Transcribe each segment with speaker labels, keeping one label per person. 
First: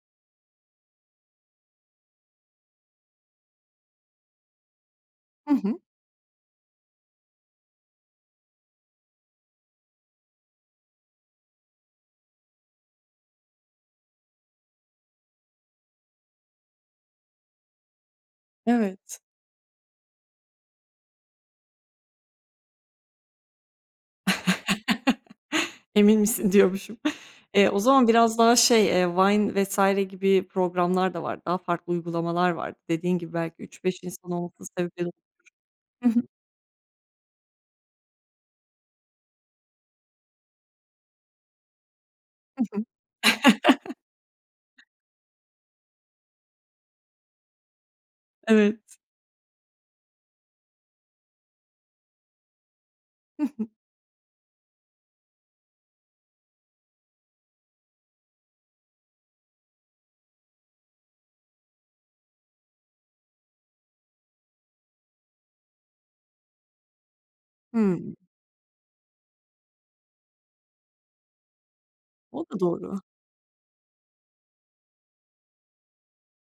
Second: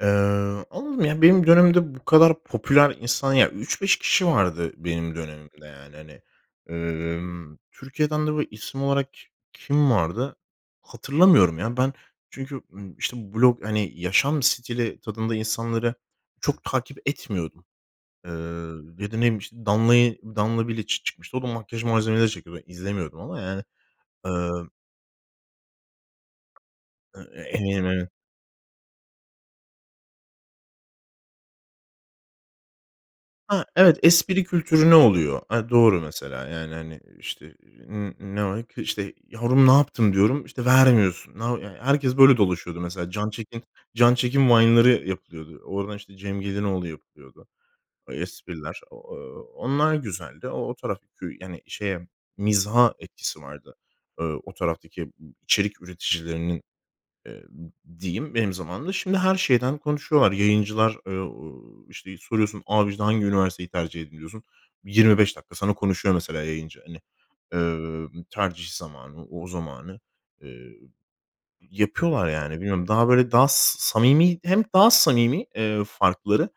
Speaker 1: Eee, anladım ya, benim dönemimde bu kadar popüler insan, ya, 3-5 kişi vardı benim
Speaker 2: Hı
Speaker 1: dönemimde
Speaker 2: hı.
Speaker 1: yani, hani. Emm, Türkiye'den de bu isim olarak ki kim vardı hatırlamıyorum ya, ben. Çünkü, işte, blog, hani, yaşam stili tadında insanları çok takip etmiyordum, eee, ya da, ne
Speaker 2: Evet.
Speaker 1: bileyim, işte, Danla'yı, Danla Biliç çıkmıştı. O da makyaj malzemeleri çekiyordu. Ben izlemiyordum ama, yani. Eee
Speaker 2: "Emin misin?" diyormuşum. Eee, o zaman
Speaker 1: [unintelligible]
Speaker 2: biraz daha şey, eee, Vine vs. gibi programlar da vardı. Daha farklı uygulamalar vardı. Dediğin gibi belki
Speaker 1: Ha,
Speaker 2: üç
Speaker 1: evet,
Speaker 2: beş insan
Speaker 1: espri
Speaker 2: olmasının
Speaker 1: kültürüne
Speaker 2: sebebi de
Speaker 1: oluyor? Eee, doğru,
Speaker 2: Hı hı.
Speaker 1: mesela, yani, hani, işte, "N ne [unintelligible] işte, yavrum ne yaptın?" diyorum, işte, "vermiyorsun." [unintelligible] Herkes böyle
Speaker 2: Hı
Speaker 1: dolaşıyordu,
Speaker 2: hı.
Speaker 1: mesela. Can Çekin Can Çekin Vine'ları yapılıyordu. Oradan, işte, Cem Gelinoğlu yapılıyordu. Espriler, o
Speaker 2: Evet.
Speaker 1: e o onlar güzeldi. O o taraf kü yani, şeye mizaha etkisi
Speaker 2: Hı hı.
Speaker 1: vardı, eee, o taraftaki, ıb içerik üreticilerinin, eee, ı ı diyeyim benim zamanımda. Şimdi her şeyden konuşuyorlar. Yayıncılar e o e işte soruyorsun, "Abi, işte hangi üniversiteyi tercih ediliyorsun?" 25 dakika sana konuşuyor, mesela, yayıncı, hani, eee,
Speaker 2: Hımm.
Speaker 1: ımm, tercih zamanı, o zamanı, eee, yapıyorlar,
Speaker 2: O
Speaker 1: yani.
Speaker 2: da
Speaker 1: Bilmiyorum
Speaker 2: doğru.
Speaker 1: daha, böyle, daha s samimi hem daha samimi, eee, farkları,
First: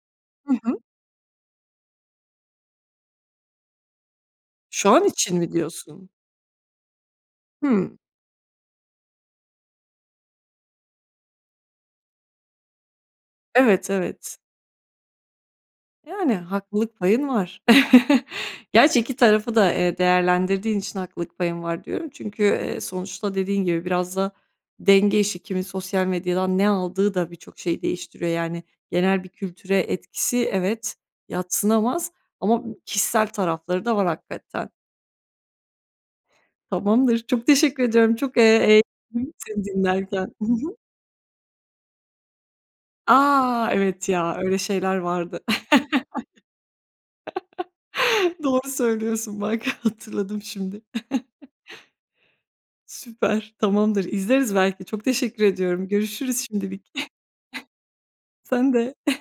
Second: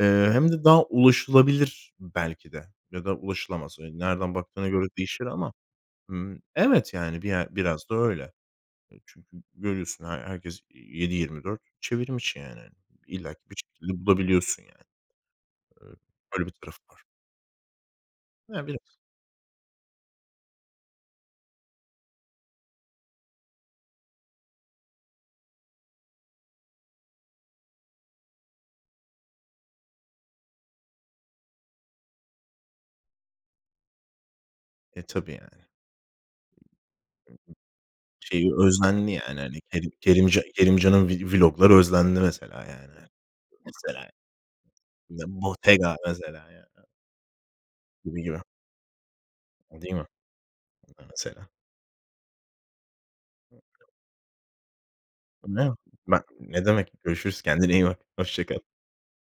Speaker 1: eee, hem
Speaker 2: Hı
Speaker 1: de
Speaker 2: hı.
Speaker 1: daha ulaşılabilir belki de ya da ulaşılamaz. Eee, nereden baktığına göre
Speaker 2: Şu an
Speaker 1: değişir
Speaker 2: için mi
Speaker 1: ama,
Speaker 2: diyorsun?
Speaker 1: ımm Evet, yani, bir ye biraz da
Speaker 2: Hımm.
Speaker 1: öyle. Çünkü görüyorsun he herkes 7/24 çevrimiçi, yani. İllaki bir
Speaker 2: Evet,
Speaker 1: şekilde
Speaker 2: evet.
Speaker 1: bulabiliyorsun, yani. Eee,
Speaker 2: Yani,
Speaker 1: öyle bir tarafı
Speaker 2: haklılık
Speaker 1: var.
Speaker 2: payın var.
Speaker 1: Ya, biraz.
Speaker 2: Gerçi, 2 tarafı da, eee, değerlendirdiğin için haklılık payın var, diyorum. Çünkü, eee, sonuçta dediğin gibi biraz da denge işi. Kimin sosyal medyadan ne aldığı da birçok şeyi değiştiriyor. Yani, genel bir kültüre etkisi, evet, yadsınamaz ama b kişisel tarafları da var, hakikaten.
Speaker 1: E, tabii, yani.
Speaker 2: Tamamdır. Çok teşekkür ediyorum. Çok, eee,
Speaker 1: Şeyi özlendi
Speaker 2: eğlendim
Speaker 1: yani, hani,
Speaker 2: seni
Speaker 1: Kerim
Speaker 2: dinlerken.
Speaker 1: Kerimca
Speaker 2: Hı hı.
Speaker 1: Kerimcan'ın vlog'ları özlendi mesela, yani.
Speaker 2: A!
Speaker 1: Mesela,
Speaker 2: Evet ya, öyle şeyler
Speaker 1: yani, ya,
Speaker 2: vardı.
Speaker 1: Bottega, mesela, yani. Gibi, gibi.
Speaker 2: Doğru söylüyorsun, bak,
Speaker 1: Değil mi?
Speaker 2: hatırladım şimdi.
Speaker 1: I mesela.
Speaker 2: Süper, tamamdır. İzleriz belki, çok teşekkür ediyorum,
Speaker 1: [unintelligible] Bak
Speaker 2: görüşürüz
Speaker 1: ne
Speaker 2: şimdilik.
Speaker 1: demek. Görüşürüz. Kendine iyi bak. Hoşça kal.
Speaker 2: Sen de.